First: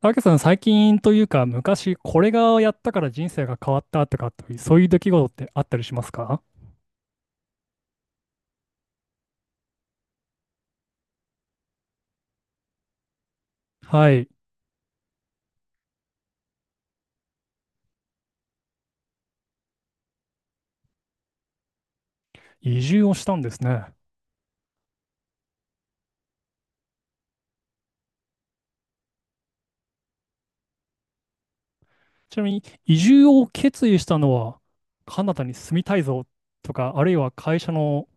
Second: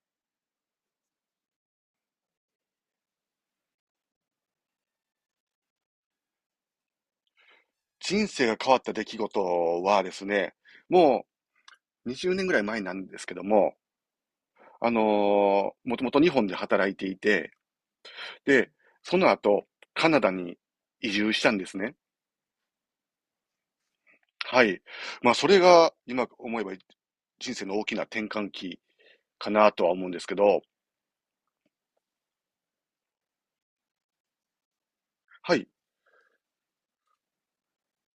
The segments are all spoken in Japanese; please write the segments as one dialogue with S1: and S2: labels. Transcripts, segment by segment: S1: たけさん、最近というか、昔これがやったから人生が変わったとか、そういう出来事ってあったりしますか？
S2: 人生が変わった出来事はですね、もう20年ぐらい前なんですけども、
S1: はい。
S2: もともと日本で働いていて、で、その後、カナダに移住したんですね。
S1: 移住をしたんですね。
S2: はい。まあ、それが、今思えば人生の大きな転換期かなとは思うんですけど、
S1: ちなみに、移住を決意したのは、カナダに
S2: はい。
S1: 住みたいぞとか、あるいは会社の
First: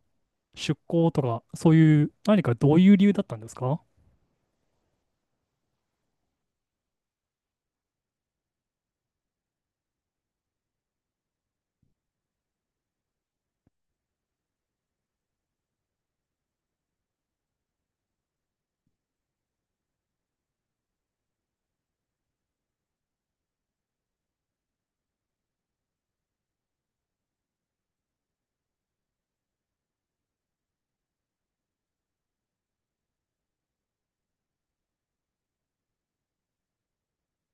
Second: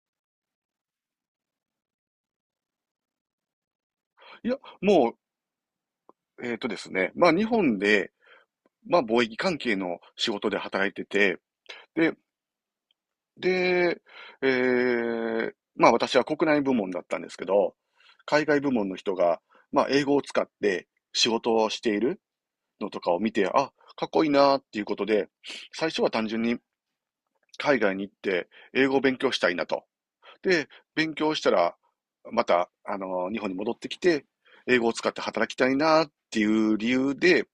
S1: 出向とか、そういう、何かどういう理由だったんですか？
S2: いや、もう、えっとですね、まあ、日本で、まあ、貿易関係の仕事で働いてて、で、で、まあ私は国内部門だったんですけど、海外部門の人が、まあ英語を使って仕事をしているのとかを見て、あ、かっこいいなっていうことで、最初は単純に海外に行って英語を勉強したいなと。で、勉強したら、また、日本に戻ってきて、英語を使って働きたいなっていう理由で、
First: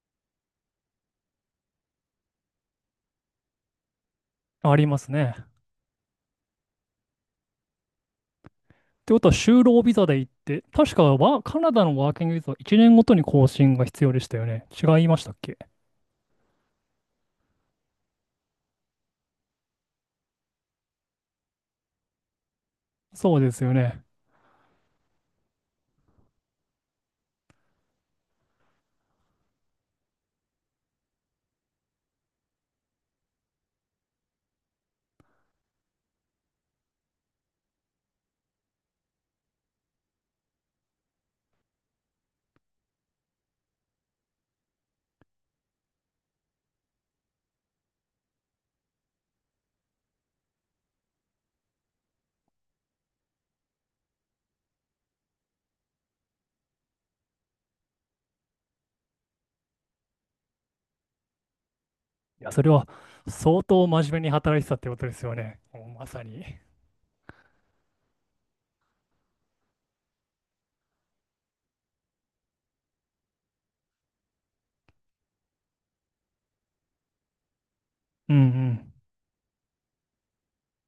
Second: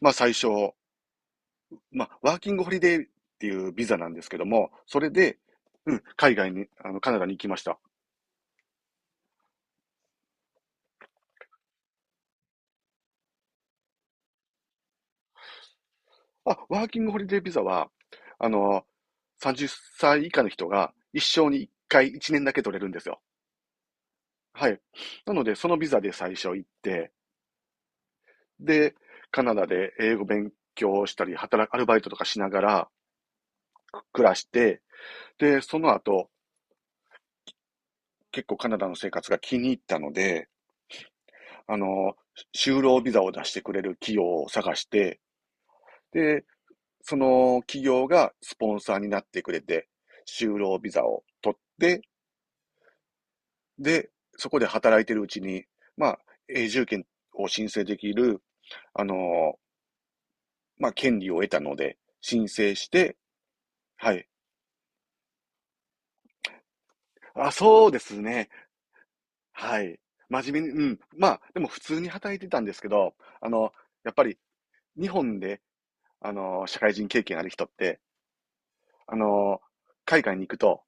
S2: まあ最初、まあ、ワーキングホリデーっていうビザなんですけども、
S1: ありま
S2: それ
S1: すね。
S2: で、
S1: っ
S2: うん、海外に、カナダに行きました。
S1: てことは、就労ビザで行って、確かはカナダのワーキングビザは1年ごとに更新が必要でしたよね。違いましたっけ？
S2: あ、ワーキングホリデービザは、あの、30歳以下の人が一生に1回1年だけ取れるんですよ。
S1: そうですよね。
S2: はい。なので、そのビザで最初行って、で、カナダで英語勉強したり、働く、アルバイトとかしながら暮らして、で、その後、結構カナダの生活が気に入ったので、あの、就労ビザを出してくれる企業を探して、で、その企業がスポンサーになってくれて、就労ビザを取って、で、そこで働いてるうちに、まあ、永住権を申請できる、あのーまあ、権利を得たので、申
S1: いや、それ
S2: 請
S1: は
S2: して、
S1: 相当真面
S2: は
S1: 目
S2: い。
S1: に働いてたってことですよね。もうまさに。
S2: あ、そうですね。はい。真面目に、うん。まあ、でも普通に働いてたんですけど、あの、やっぱり日本で、社会人経験ある人って、
S1: うんうん。
S2: あの、海外に行くと、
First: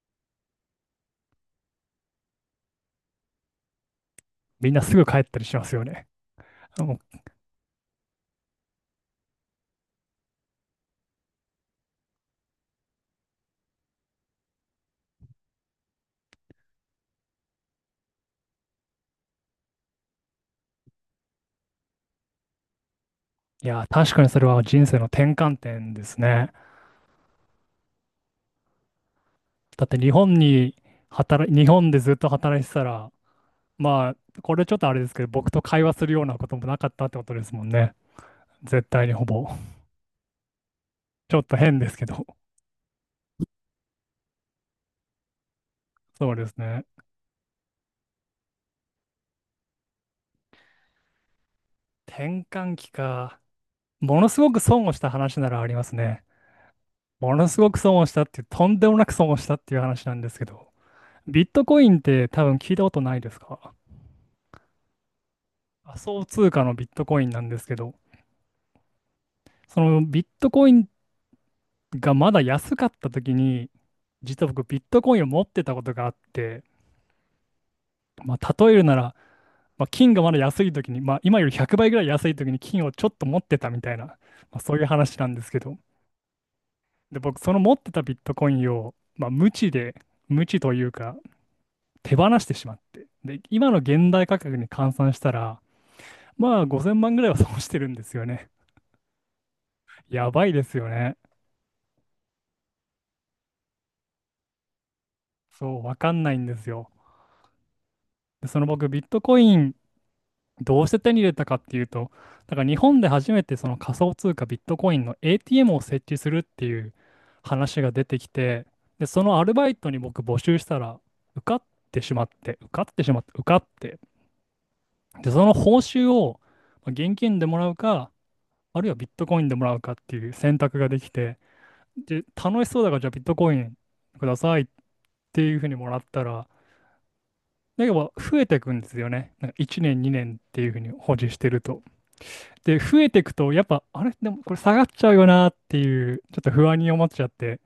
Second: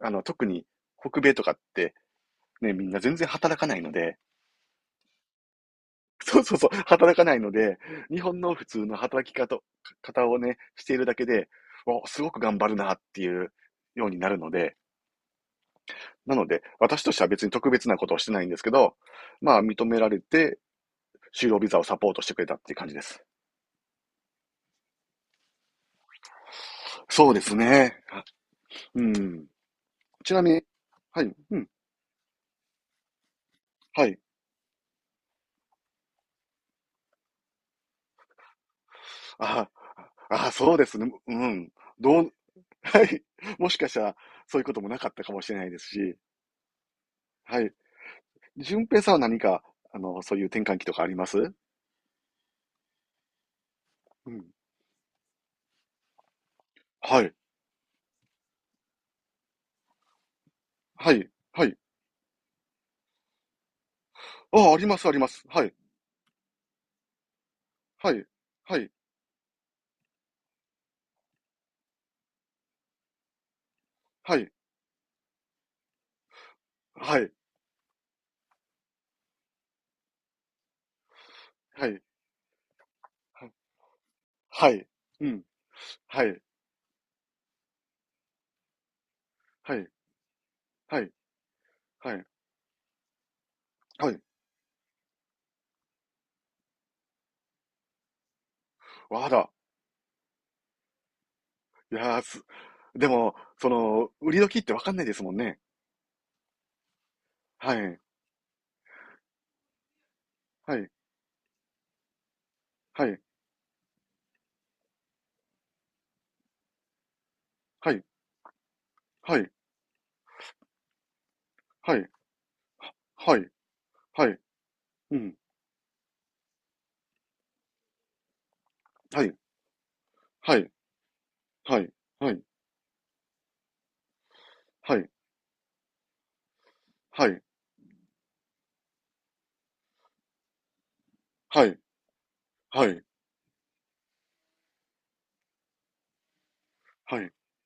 S2: 特に北米とかって、ね、みんな全然働かないので、
S1: みんなすぐ帰ったりしますよね。
S2: そうそうそう、
S1: も
S2: 働
S1: う。
S2: かないので、日本の普通の働き方をね、しているだけで、お、すごく頑張るなっていうようになるので、なので、私としては別に特別なことをしてないんですけど、まあ認められて、就労ビザをサポートしてくれたっていう感じです。
S1: いや、確かにそれは人生の転換点ですね。
S2: そうですね。あうん。
S1: だって
S2: ちなみに、はい、う
S1: 日
S2: ん、
S1: 本でずっと働いてたら、
S2: は
S1: ま
S2: い。
S1: あ、これちょっとあれですけど、僕と会話するようなこともなかったってことですもんね。絶対にほぼ。
S2: あ、あ、そうですね。
S1: ち
S2: う
S1: ょっと
S2: ん。
S1: 変ですけ
S2: ど
S1: ど。
S2: う、はい。もしかしたら、そういうこともなかったかもしれないですし、
S1: そうですね。
S2: はい。順平さんは何か、そういう転換期とかあります？
S1: 転換期か。もの
S2: う
S1: すご
S2: ん。
S1: く損をした話ならありますね。
S2: はい。
S1: ものすごく損をしたっていう、とんでもなく損をしたっていう話なんですけど、
S2: はい。
S1: ビット
S2: はい。
S1: コインって多分聞いたことないですか？
S2: ああ、あります、あります。はい。
S1: 仮想通貨のビットコインなんですけど、
S2: はい。はい。
S1: そのビットコインがまだ安かった時に、
S2: は
S1: 実は
S2: い。
S1: 僕ビットコインを持ってたことがあって、
S2: はい。
S1: まあ、例えるなら、まあ、金がまだ安い時に、まあ、今より100
S2: は
S1: 倍ぐら
S2: い。
S1: い安い時に金をちょっと持っ
S2: はい。
S1: てたみたいな、まあ、
S2: は
S1: そういう
S2: い。
S1: 話な
S2: う
S1: んで
S2: ん。
S1: すけど、
S2: はい。
S1: で、僕その持ってたビットコインを、まあ、無知
S2: はい。
S1: で、無知という
S2: はい。
S1: か
S2: は
S1: 手
S2: い。
S1: 放してしまって、で、今の
S2: は
S1: 現
S2: い。
S1: 代価格に換算したら、まあ5000万ぐらいは損してるんですよね。
S2: わあら。
S1: やばいですよね。
S2: いやーす。でも、その、売り時ってわかんないですもんね。
S1: そう、わかんないんですよ。
S2: はい。
S1: で、その僕、ビットコイン
S2: は
S1: どうし
S2: い。
S1: て手に入れたかっていうと、だから日本
S2: は
S1: で
S2: い。
S1: 初めてその仮想通貨ビットコインの ATM を設置するっていう話が
S2: はい。
S1: 出てきて、で、その
S2: は
S1: ア
S2: い。
S1: ルバイトに僕募集したら受かっ
S2: は
S1: て
S2: い。
S1: しまって、受かってしまって、
S2: は
S1: 受
S2: い。
S1: かって、
S2: はい。う
S1: で、
S2: ん。
S1: その報酬をまあ現金でもらうか、あるいはビッ
S2: は
S1: ト
S2: い。
S1: コインでもらうかっていう
S2: は
S1: 選
S2: い。
S1: 択ができて、
S2: はい。
S1: で、
S2: はい。
S1: 楽しそうだからじゃあビットコインくださいっ
S2: はい。
S1: ていうふうにもらったら、
S2: はい。
S1: だけど増えていくんですよね。なんか1年、2年っていうふうに保持してると。で、
S2: はい。は
S1: 増
S2: い。
S1: えていくと、やっぱ、あれでもこれ下がっちゃうよなっていう、ちょっと不安に思っ
S2: は
S1: ちゃっ
S2: い。
S1: て、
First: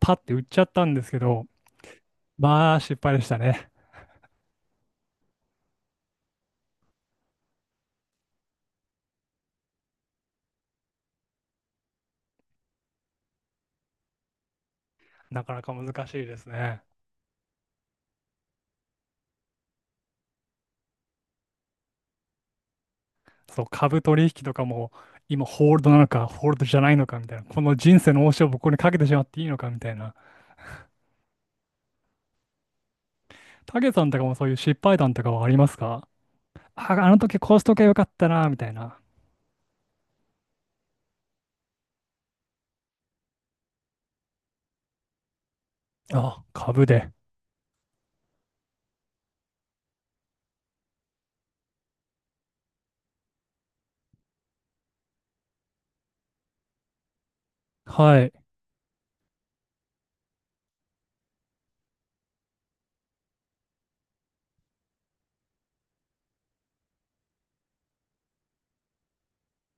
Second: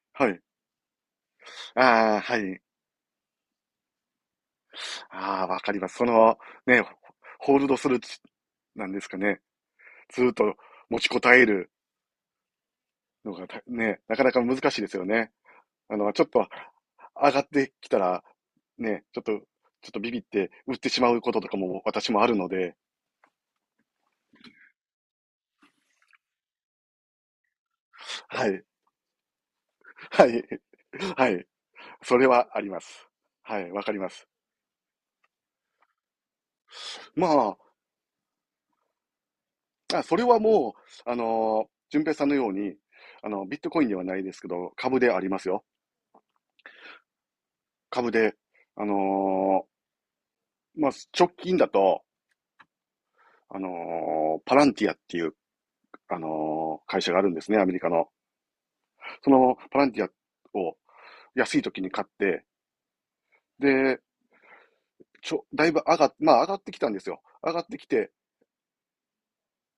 S1: パッ
S2: は
S1: て売
S2: い。
S1: っちゃったんですけど、
S2: ああ、はい。
S1: まあ、失敗でしたね。
S2: ああ、わかります。ね、ホールドする、なんですかね。ずっと持ちこたえるのがね、なかなか難しいですよね。
S1: なかなか難
S2: ち
S1: しい
S2: ょっ
S1: です
S2: と
S1: ね。
S2: 上がってきたら、ね、ちょっとビビって売ってしまうこととかも私もあるので、
S1: そう、株取引とかも、今ホールドなのか、ホールドじゃないのかみたいな、この人生の応酬を
S2: はい、
S1: 僕にかけてしまっていいのかみたいな。
S2: はい、はい。それはあります。はい、
S1: た
S2: わ
S1: け
S2: かり
S1: さ
S2: ま
S1: んとか
S2: す。
S1: もそういう失敗談とかはありますか？あ、あの
S2: ま
S1: 時こ
S2: あ、
S1: うしとけばよかったな、みたいな。
S2: それはもう、順平さんのように、ビットコインではないですけど、株でありますよ。
S1: あ、株で。
S2: 株で、あのまあ、直近だと、パランティアっていう、会社があるんですね、アメリカの。
S1: はい。
S2: そのパランティアを安い時に買って、で、だいぶ上がっ、まあ上がってきたんですよ。上がってきて、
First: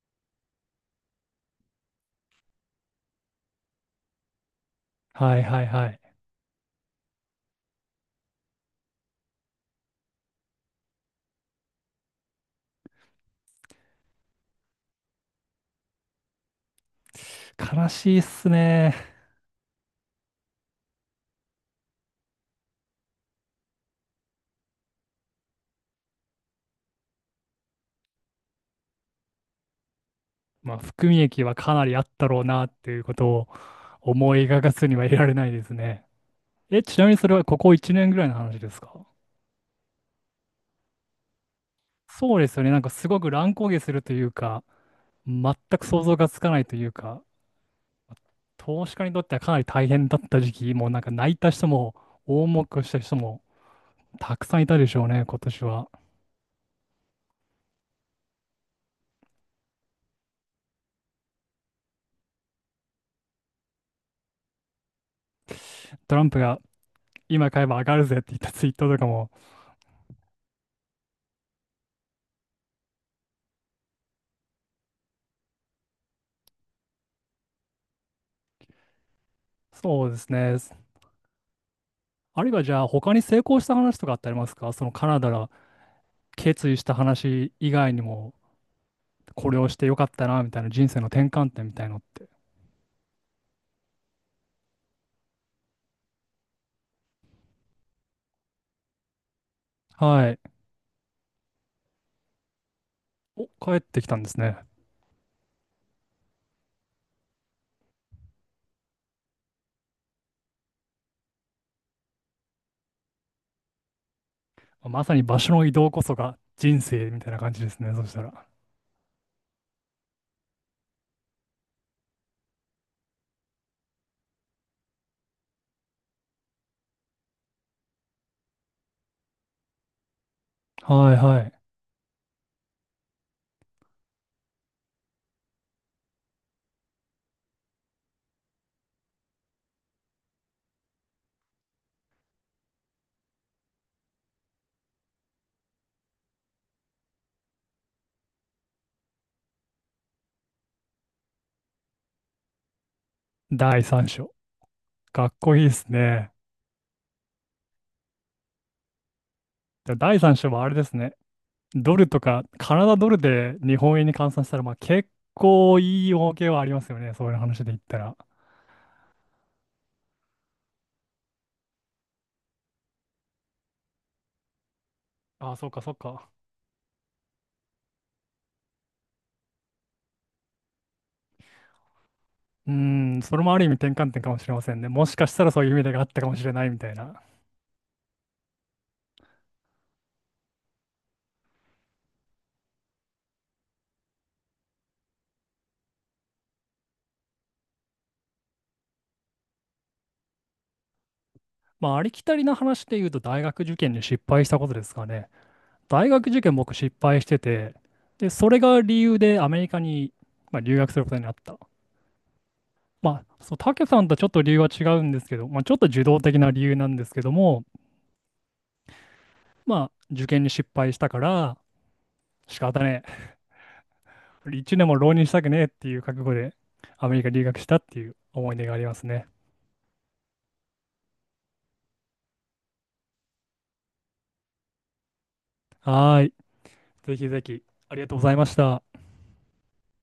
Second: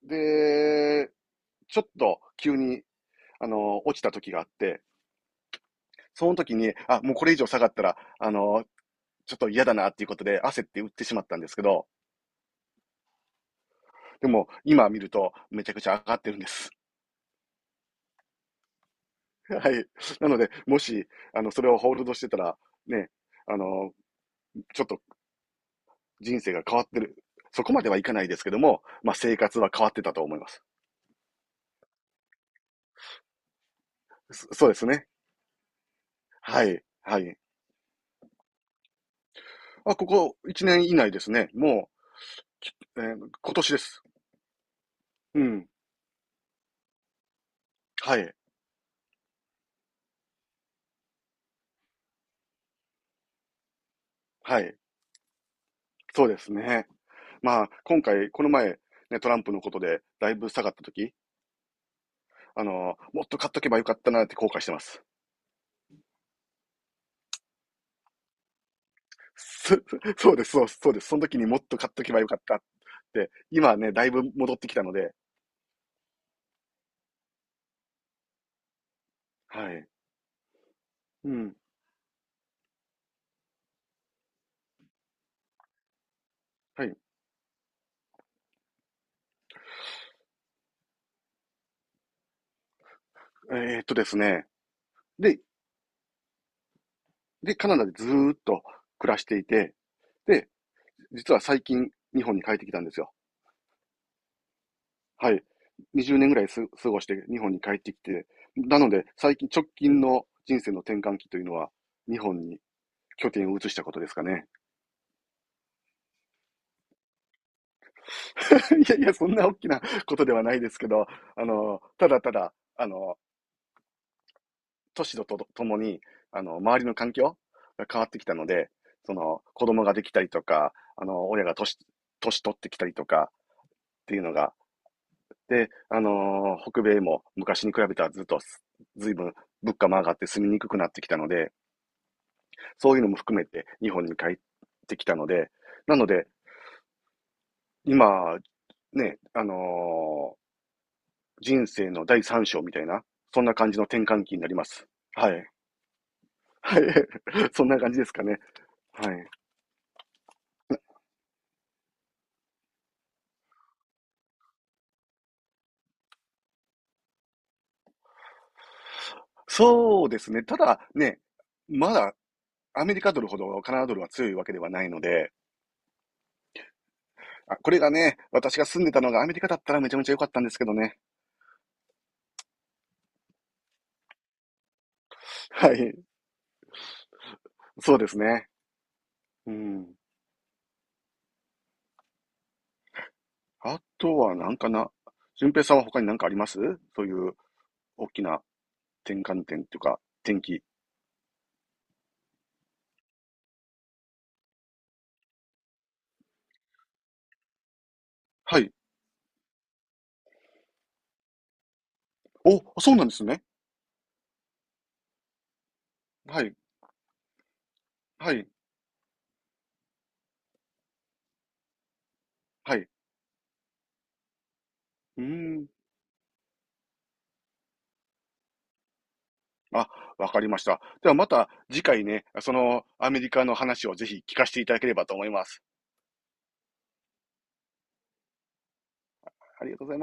S2: で、ちょっと急に、落ちた時があって、
S1: はいはいはい。
S2: その時に、あ、もうこれ以上下がったら、ちょっと嫌だなっていうことで焦って売ってしまったんですけど、でも今見るとめちゃくちゃ上がってるんです。
S1: 悲しいっすね。
S2: はい。なので、もし、それをホールドしてたら、ね、あの、ちょっと人生が変わってる。そこまではいかないですけども、まあ、生活は変わってたと思います。
S1: まあ、含み益はかなりあったろうなっていうことを思い
S2: そ
S1: 描
S2: そう
S1: か
S2: です
S1: ずには
S2: ね。
S1: いられないですね。
S2: はい。
S1: え、ちなみに
S2: は
S1: それ
S2: い。
S1: はここ1年ぐらいの話ですか？
S2: あ、ここ1年以内ですね。も
S1: そうですよね。なんか
S2: う、
S1: すごく乱
S2: 今年
S1: 高
S2: で
S1: 下する
S2: す。
S1: というか、
S2: う
S1: 全
S2: ん。
S1: く想像がつかないというか、
S2: はい。
S1: 投資家にとってはかなり大変だった時期、もうなんか泣いた人も、大儲けをした人もたくさん
S2: は
S1: いた
S2: い。
S1: でしょうね、今年は。
S2: そうですね。まあ、今回、この前、ね、トランプのことで、だいぶ下がった時、もっと買っとけばよかったなって後悔してます。
S1: トランプが今買えば上がるぜって言ったツイートとかも。
S2: そ そうです、そうです、そうです。その時にもっと買っとけばよかった。今ね、だいぶ戻ってきたので、はい。
S1: そうですね。
S2: うん。
S1: あるいはじゃあ他に成功した話とかってありますか？そのカナダ決意し
S2: は
S1: た
S2: い。
S1: 話以外にも、これをしてよかったな、みたいな人生の転換点みたいのって。
S2: ですね。で、カナダでずーっと暮らしていて、
S1: はい。
S2: で、実は最近日本に帰ってきたんですよ。
S1: お、帰ってきたんですね。
S2: はい。20年ぐらい過ごして日本に帰ってきて、なので最近直近の人生の転換期というのは日本に拠点を移したことですかね。
S1: まさに場所の移動こそが人生みたいな感じですね。そしたら。
S2: いやいや、そんな大きなことではないですけど、ただただ、年とともに、周りの環境が変わってきたので、その、子供ができたりとか、
S1: はいは
S2: 親が
S1: い。
S2: 年取ってきたりとかっていうのが、で、北米も昔に比べたらずっとずいぶん物価も上がって住みにくくなってきたので、そういうのも含めて日本に帰ってきたので、なので、今、ね、人生の第三章みたいな、そんな感じ
S1: 第
S2: の転
S1: 3
S2: 換
S1: 章。
S2: 期になります。
S1: か
S2: は
S1: っ
S2: い。
S1: こいいですね。
S2: はい。そんな感じですかね。はい。
S1: で第3章はあれですね。ドルとか、カナダドルで日本円に換算したら、まあ結構いい儲けはありますよね。そういう話で言ったら。
S2: そうですね。ただね、まだアメリカドルほどカナダドルは強いわけではないので、
S1: ああ、そうかそうか。
S2: あ、これがね、私が住んでたのがアメリカだったらめちゃめちゃ良かったんですけどね。
S1: うーん、それもある意味転換点かもしれませんね。もしかしたらそういう意
S2: は
S1: 味で
S2: い。
S1: があったかもしれないみたいな。
S2: そうですね。うん。あとはなんかな、順平さんは他に何かあります？そういう大きな転換点というか、転機。
S1: まあ、ありきたりな話で言うと、大学受験に失敗したことですかね。大学受験、僕失敗してて、で、それ
S2: はい。
S1: が理由でアメリカに、まあ、留学することになった。
S2: お、そうなんで
S1: ま
S2: す
S1: あ、
S2: ね。
S1: そう、たけさんとちょっと理由は違うんですけど、まあ、ちょっと受動的
S2: は
S1: な
S2: い。
S1: 理由なんですけども、
S2: はい。
S1: まあ、受験に失敗したから、仕
S2: は
S1: 方
S2: い。
S1: ねえ。一年も浪
S2: う
S1: 人
S2: ー
S1: したくねえっ
S2: ん。
S1: ていう覚悟で、アメリカ留学したっていう思い出がありますね。
S2: あ、わかりました。ではまた次回ね、そのアメリカの話をぜひ聞かせていただければと思います。
S1: はーい。ぜひぜひ、ありがとうございました。
S2: ありがとうございます。